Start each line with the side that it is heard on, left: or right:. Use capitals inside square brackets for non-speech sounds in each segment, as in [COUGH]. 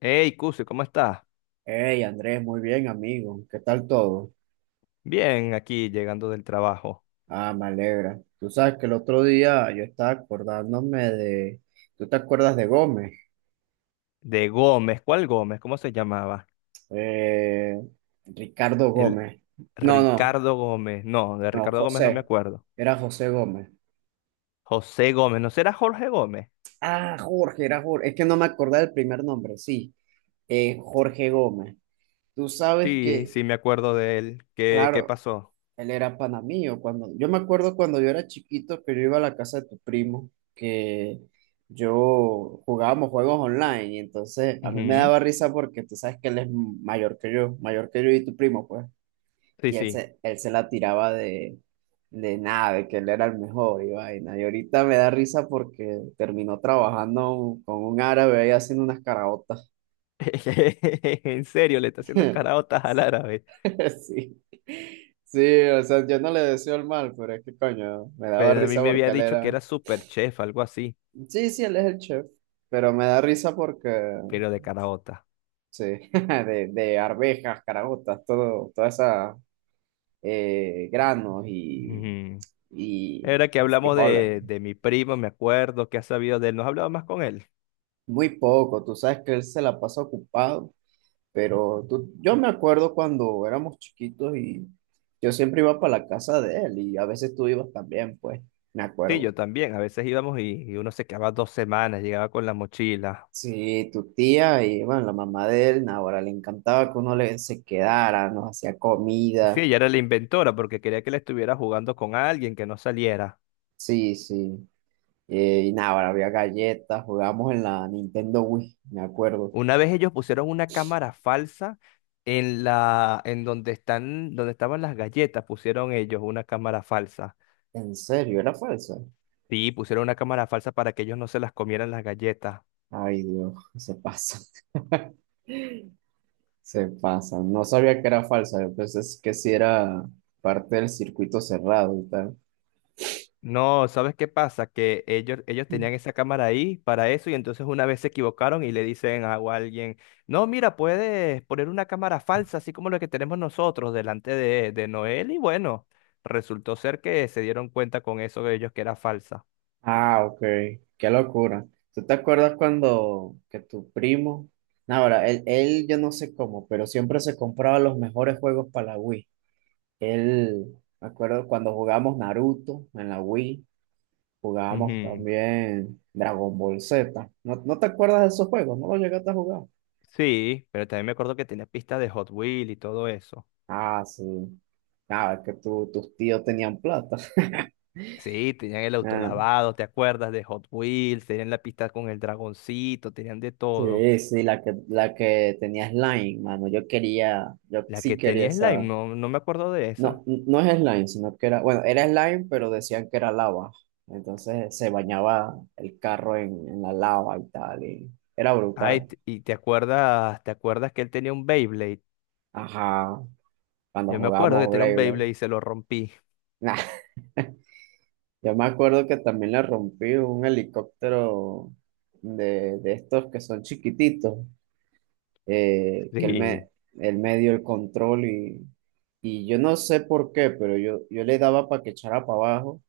left: Hey, Cuse, ¿cómo estás?
right: Hey Andrés, muy bien amigo, ¿qué tal todo?
left: Bien, aquí llegando del trabajo.
right: Ah, me alegra. Tú sabes que el otro día yo estaba acordándome de, ¿tú te acuerdas de Gómez?
left: De Gómez, ¿cuál Gómez? ¿Cómo se llamaba?
right: Eh, Ricardo
left: El
right: Gómez. No, no,
left: Ricardo Gómez. No, de
right: no,
left: Ricardo Gómez no me
right: José.
left: acuerdo.
right: Era José Gómez.
left: José Gómez, ¿no será Jorge Gómez?
right: Ah, Jorge, era Jorge. Es que no me acordaba del primer nombre, sí. Jorge Gómez. Tú sabes
left: Sí,
right: que,
left: sí, me acuerdo de él. ¿Qué
right: claro,
left: pasó?
right: él era panamío cuando yo me acuerdo cuando yo era chiquito que yo iba a la casa de tu primo, que yo jugábamos juegos online, y entonces a mí me
left: Ujú.
right: daba risa porque tú sabes que él es mayor que yo y tu primo, pues,
left: Sí,
right: y
left: sí.
right: él se la tiraba de nada, de que él era el mejor y vaina. Y ahorita me da risa porque terminó trabajando con un árabe ahí haciendo unas caraotas.
left: [LAUGHS] En serio, le está haciendo
right: [LAUGHS]
left: caraotas al árabe.
right: Sí. Sí, o sea, yo no le deseo el mal, pero es que coño, me daba
left: Pero a mí
right: risa
left: me había
right: porque él
left: dicho que
right: era.
left: era super chef, algo así,
right: Sí, sí, él es el chef, pero me da risa porque,
left: pero de caraota.
right: sí, [LAUGHS] de arvejas, caraotas, todo, toda esa granos
left: Ujú.
right: y
left: Era que hablamos
right: frijoles.
left: de mi primo, me acuerdo, que ha sabido de él. ¿No has hablado más con él?
right: Muy poco, tú sabes que él se la pasa ocupado, pero tú, yo me acuerdo cuando éramos chiquitos y yo siempre iba para la casa de él, y a veces tú ibas también, pues, me
left: Sí,
right: acuerdo.
left: yo también. A veces íbamos y uno se quedaba 2 semanas, llegaba con la mochila.
right: Sí, tu tía y bueno, la mamá de él, ahora le encantaba que se quedara, nos hacía
left: Sí,
right: comida.
left: ella era la inventora porque quería que la estuviera jugando con alguien que no saliera.
right: Sí, sí. Y nada, ahora había galletas, jugábamos en la Nintendo Wii, me acuerdo.
left: Una vez ellos pusieron una cámara falsa en en donde estaban las galletas, pusieron ellos una cámara falsa.
right: ¿En serio? ¿Era falsa?
left: Sí, pusieron una cámara falsa para que ellos no se las comieran las galletas.
right: Ay, Dios, se pasa, [LAUGHS] se pasa. No sabía que era falsa, yo pensé que sí era parte del circuito cerrado y tal.
left: No, ¿sabes qué pasa? Que ellos tenían esa cámara ahí para eso y entonces una vez se equivocaron y le dicen a alguien, no, mira, puedes poner una cámara falsa, así como la que tenemos nosotros delante de Noel y bueno, resultó ser que se dieron cuenta con eso de ellos que era falsa.
right: Ah, ok, qué locura. ¿Tú te acuerdas cuando que tu primo, no, ahora, él yo no sé cómo, pero siempre se compraba los mejores juegos para la Wii. Él, me acuerdo cuando jugamos Naruto en la Wii. Jugábamos
left: Ujú.
right: también Dragon Ball Z. No te acuerdas de esos juegos? ¿No los llegaste a jugar?
left: Sí, pero también me acuerdo que tenía pistas de Hot Wheels y todo eso.
right: Ah, sí. Ah, es que tus tíos tenían plata. [LAUGHS]
left: Sí, tenían el auto
right: Ah,
left: lavado, ¿te acuerdas? De Hot Wheels, tenían la pista con el dragoncito, tenían de todo.
right: sí, sí, la que tenía slime, mano. Yo quería, yo
left: La que
right: sí quería
left: tenía Slime,
right: esa.
left: no, no me acuerdo de esa.
right: No, no es slime, sino que era, bueno, era slime, pero decían que era lava. Entonces se bañaba el carro en la lava y tal, y era
left: Ay,
right: brutal.
left: y te acuerdas que él tenía un Beyblade.
right: Ajá, cuando
left: Yo me acuerdo que
right: jugábamos
left: tenía un
right: Blade Blade.
left: Beyblade y se lo rompí. [LAUGHS]
right: Nah. [LAUGHS] Yo me acuerdo que también le rompí un helicóptero de estos que son chiquititos, que
left: Sí.
right: él me dio el control y yo no sé por qué, pero yo le daba para que echara para abajo,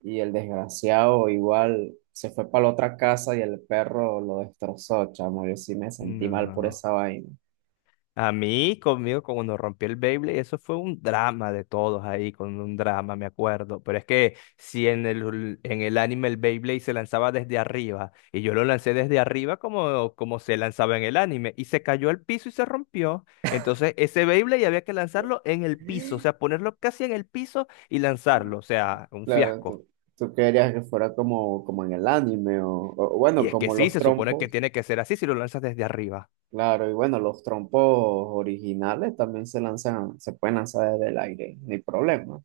right: y el desgraciado igual se fue para la otra casa y el perro lo destrozó, chamo. Yo sí me sentí mal por
left: No.
right: esa vaina.
left: A mí, conmigo, cuando rompí el Beyblade, eso fue un drama de todos ahí, con un drama, me acuerdo. Pero es que si en el anime el Beyblade se lanzaba desde arriba, y yo lo lancé desde arriba como se lanzaba en el anime, y se cayó al piso y se rompió. Entonces, ese Beyblade había que lanzarlo en el piso, o sea, ponerlo casi en el piso y lanzarlo, o sea, un
right: Claro,
left: fiasco.
right: tú querías que fuera como en el anime o
left: Y
right: bueno,
left: es que
right: como
left: sí,
right: los
left: se supone que
right: trompos.
left: tiene que ser así si lo lanzas desde arriba.
right: Claro, y bueno, los trompos originales también se lanzan, se pueden lanzar desde el aire, no hay problema.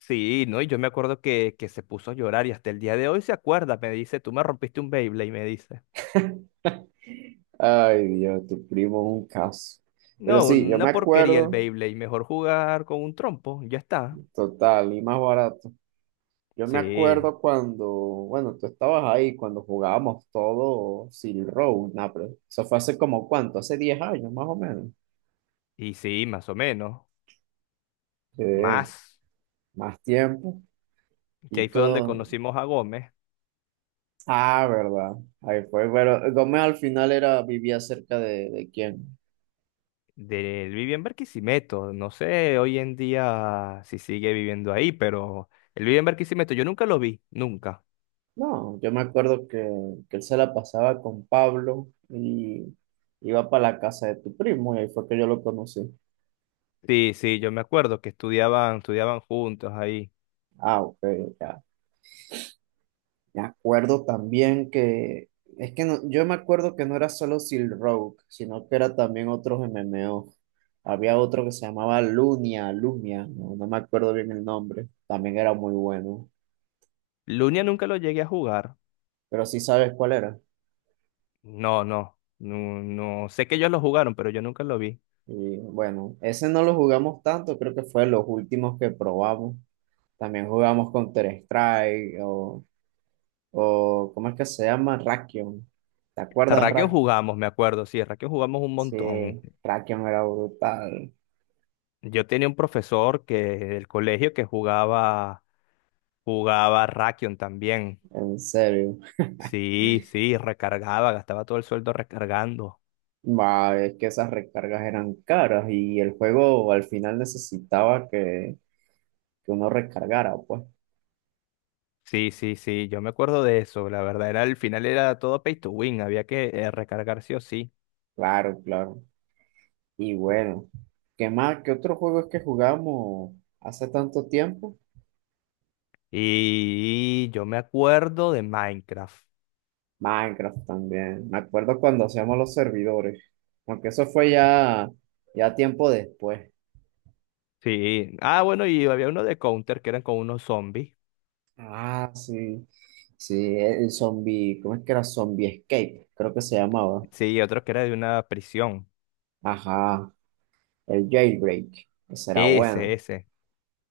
left: Sí, ¿no? Y yo me acuerdo que se puso a llorar y hasta el día de hoy se acuerda. Me dice, tú me rompiste un Beyblade, me dice.
right: Ay, Dios, tu primo es un caso. Pero
left: No,
right: sí, yo me
left: una porquería el
right: acuerdo,
left: Beyblade. Mejor jugar con un trompo, ya está.
right: total, y más barato. Yo me
left: Sí,
right: acuerdo cuando, bueno, tú estabas ahí, cuando jugábamos todo Silk Road, nah, pero eso fue hace como cuánto, hace 10 años más o menos.
left: y sí, más o menos.
right: Sí,
left: Más.
right: más tiempo
left: Que
right: y
left: ahí fue donde
right: todo.
left: conocimos a Gómez.
right: Ah, verdad. Ahí fue, pero Gómez al final era, vivía cerca de quién.
left: Él vivía en Barquisimeto. No sé hoy en día si sigue viviendo ahí, pero él vive en Barquisimeto. Yo nunca lo vi, nunca.
right: No, yo me acuerdo que él se la pasaba con Pablo y iba para la casa de tu primo, y ahí fue que yo lo conocí.
left: Sí, sí, yo me acuerdo que estudiaban juntos ahí.
right: Ah, ok, ya. Me acuerdo también que, es que yo me acuerdo que no era solo Silk Road, sino que era también otros MMO. Había otro que se llamaba Lunia, Lumia, no, no me acuerdo bien el nombre, también era muy bueno,
left: Lunia nunca lo llegué a jugar.
right: pero sí sabes cuál era.
left: No, no, no, no. Sé que ellos lo jugaron, pero yo nunca lo vi.
right: Y bueno, ese no lo jugamos tanto, creo que fue de los últimos que probamos. También jugamos Counter Strike o ¿cómo es que se llama? Rakion. ¿Te acuerdas de
left: Rakion
right: Rakion?
left: jugamos, me acuerdo, sí, Rakion jugamos un
right: Sí,
left: montón.
right: Rakion era brutal,
left: Yo tenía un profesor que del colegio que jugaba Rakion también.
right: en serio.
left: Sí, sí, recargaba, gastaba todo el sueldo recargando.
right: Ma, es que esas recargas eran caras y el juego al final necesitaba que uno recargara, pues.
left: Sí, sí, sí, yo me acuerdo de eso, la verdad, era al final era todo pay to win, había que recargar sí o sí.
right: Claro, claro. Y bueno, ¿qué más? ¿Qué otro juego es que jugamos hace tanto tiempo?
left: Y yo me acuerdo de Minecraft.
right: Minecraft también. Me acuerdo cuando hacíamos los servidores, aunque eso fue ya ya tiempo después.
left: Sí. Ah, bueno, y había uno de Counter que eran con unos zombies.
right: Ah, sí. Sí, el zombie, ¿cómo es que era? Zombie Escape, creo que se llamaba.
left: Sí, y otro que era de una prisión.
right: Ajá, el Jailbreak. Ese era
left: Ese,
right: bueno.
left: ese.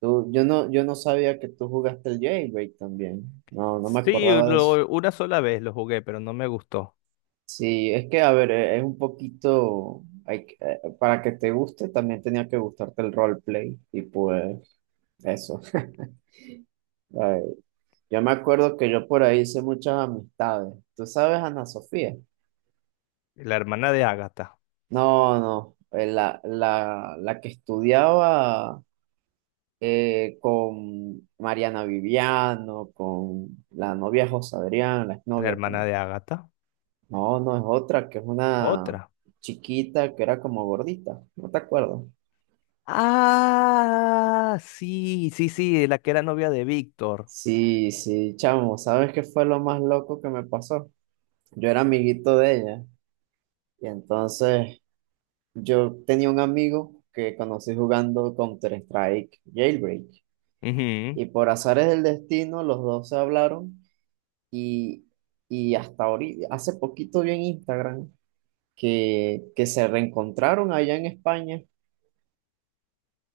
right: Tú, yo no sabía que tú jugaste el Jailbreak también. No, no me
left: Sí,
right: acordaba de eso.
left: una sola vez lo jugué, pero no me gustó.
right: Sí, es que, a ver, es un poquito, para que te guste, también tenía que gustarte el roleplay. Y pues, eso. [LAUGHS] Ay, yo me acuerdo que yo por ahí hice muchas amistades. ¿Tú sabes, Ana Sofía?
left: La hermana de Ágata.
right: No, no, la que estudiaba con Mariana Viviano, con la novia José Adrián, la
left: La
right: exnovia
left: hermana
right: también.
left: de Ágata.
right: No, no, es otra, que es una
left: Otra.
right: chiquita que era como gordita, no te acuerdo.
left: Ah, sí, sí, sí, la que era novia de Víctor.
right: Sí, sí, chamo, ¿sabes qué fue lo más loco que me pasó? Yo era amiguito de ella y entonces yo tenía un amigo que conocí jugando Counter-Strike Jailbreak.
left: Ujú,
right: Y por azares del destino, los dos se hablaron y, y hasta ahorita, hace poquito vi en Instagram que se reencontraron allá en España.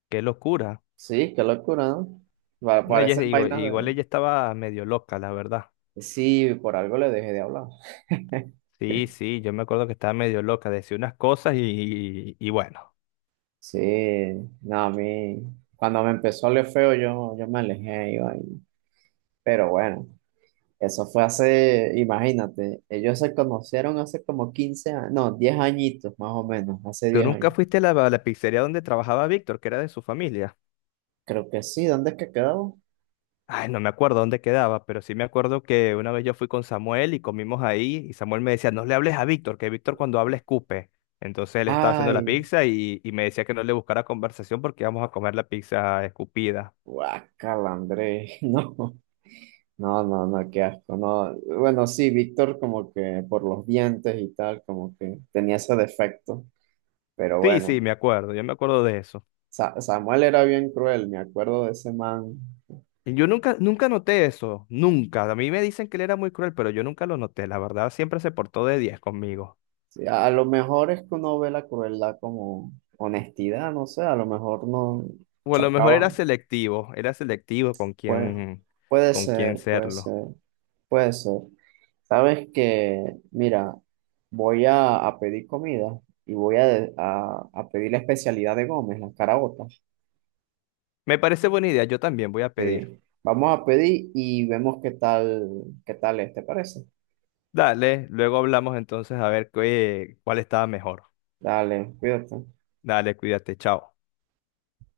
left: qué locura.
right: Sí, qué locura, ¿no?
left: No, ella,
right: Parecen
left: igual,
right: vainas
left: igual
right: de...
left: ella estaba medio loca, la verdad.
right: Sí, por algo le dejé de hablar. [LAUGHS]
left: Sí, sí, yo me acuerdo que estaba medio loca, decía unas cosas y bueno.
right: Sí, no, cuando me empezó a oler feo, yo me alejé, iba ahí. Pero bueno, eso fue hace, imagínate, ellos se conocieron hace como 15 años, no, 10 añitos más o menos, hace
left: ¿Tú
right: 10
left: nunca
right: años.
left: fuiste a la pizzería donde trabajaba Víctor, que era de su familia?
right: Creo que sí, ¿dónde es que quedó?
left: Ay, no me acuerdo dónde quedaba, pero sí me acuerdo que una vez yo fui con Samuel y comimos ahí y Samuel me decía, no le hables a Víctor, que Víctor cuando habla escupe. Entonces él estaba haciendo la
right: Ay,
left: pizza y me decía que no le buscara conversación porque íbamos a comer la pizza escupida.
right: guácala, André, [LAUGHS] no, no, no, qué asco, no. Bueno, sí, Víctor como que por los dientes y tal, como que tenía ese defecto, pero
left: Sí, sí,
right: bueno,
left: me acuerdo, yo me acuerdo de eso.
right: Samuel era bien cruel, me acuerdo de ese man.
left: Yo nunca, nunca noté eso, nunca. A mí me dicen que él era muy cruel, pero yo nunca lo noté. La verdad, siempre se portó de 10 conmigo.
right: Sí, a lo mejor es que uno ve la crueldad como honestidad, no sé, a lo mejor no
left: O a lo mejor era
right: chocaban,
left: selectivo, era selectivo
right: puede, puede
left: con quién
right: ser, puede
left: serlo.
right: ser. Puede ser. Sabes que, mira, a pedir comida y voy a, de- a pedir la especialidad de Gómez, las caraotas.
left: Me parece buena idea, yo también voy a pedir.
right: Sí. Vamos a pedir y vemos qué tal es, ¿te parece?
left: Dale, luego hablamos entonces a ver cuál estaba mejor.
right: Dale, cuídate.
left: Dale, cuídate, chao.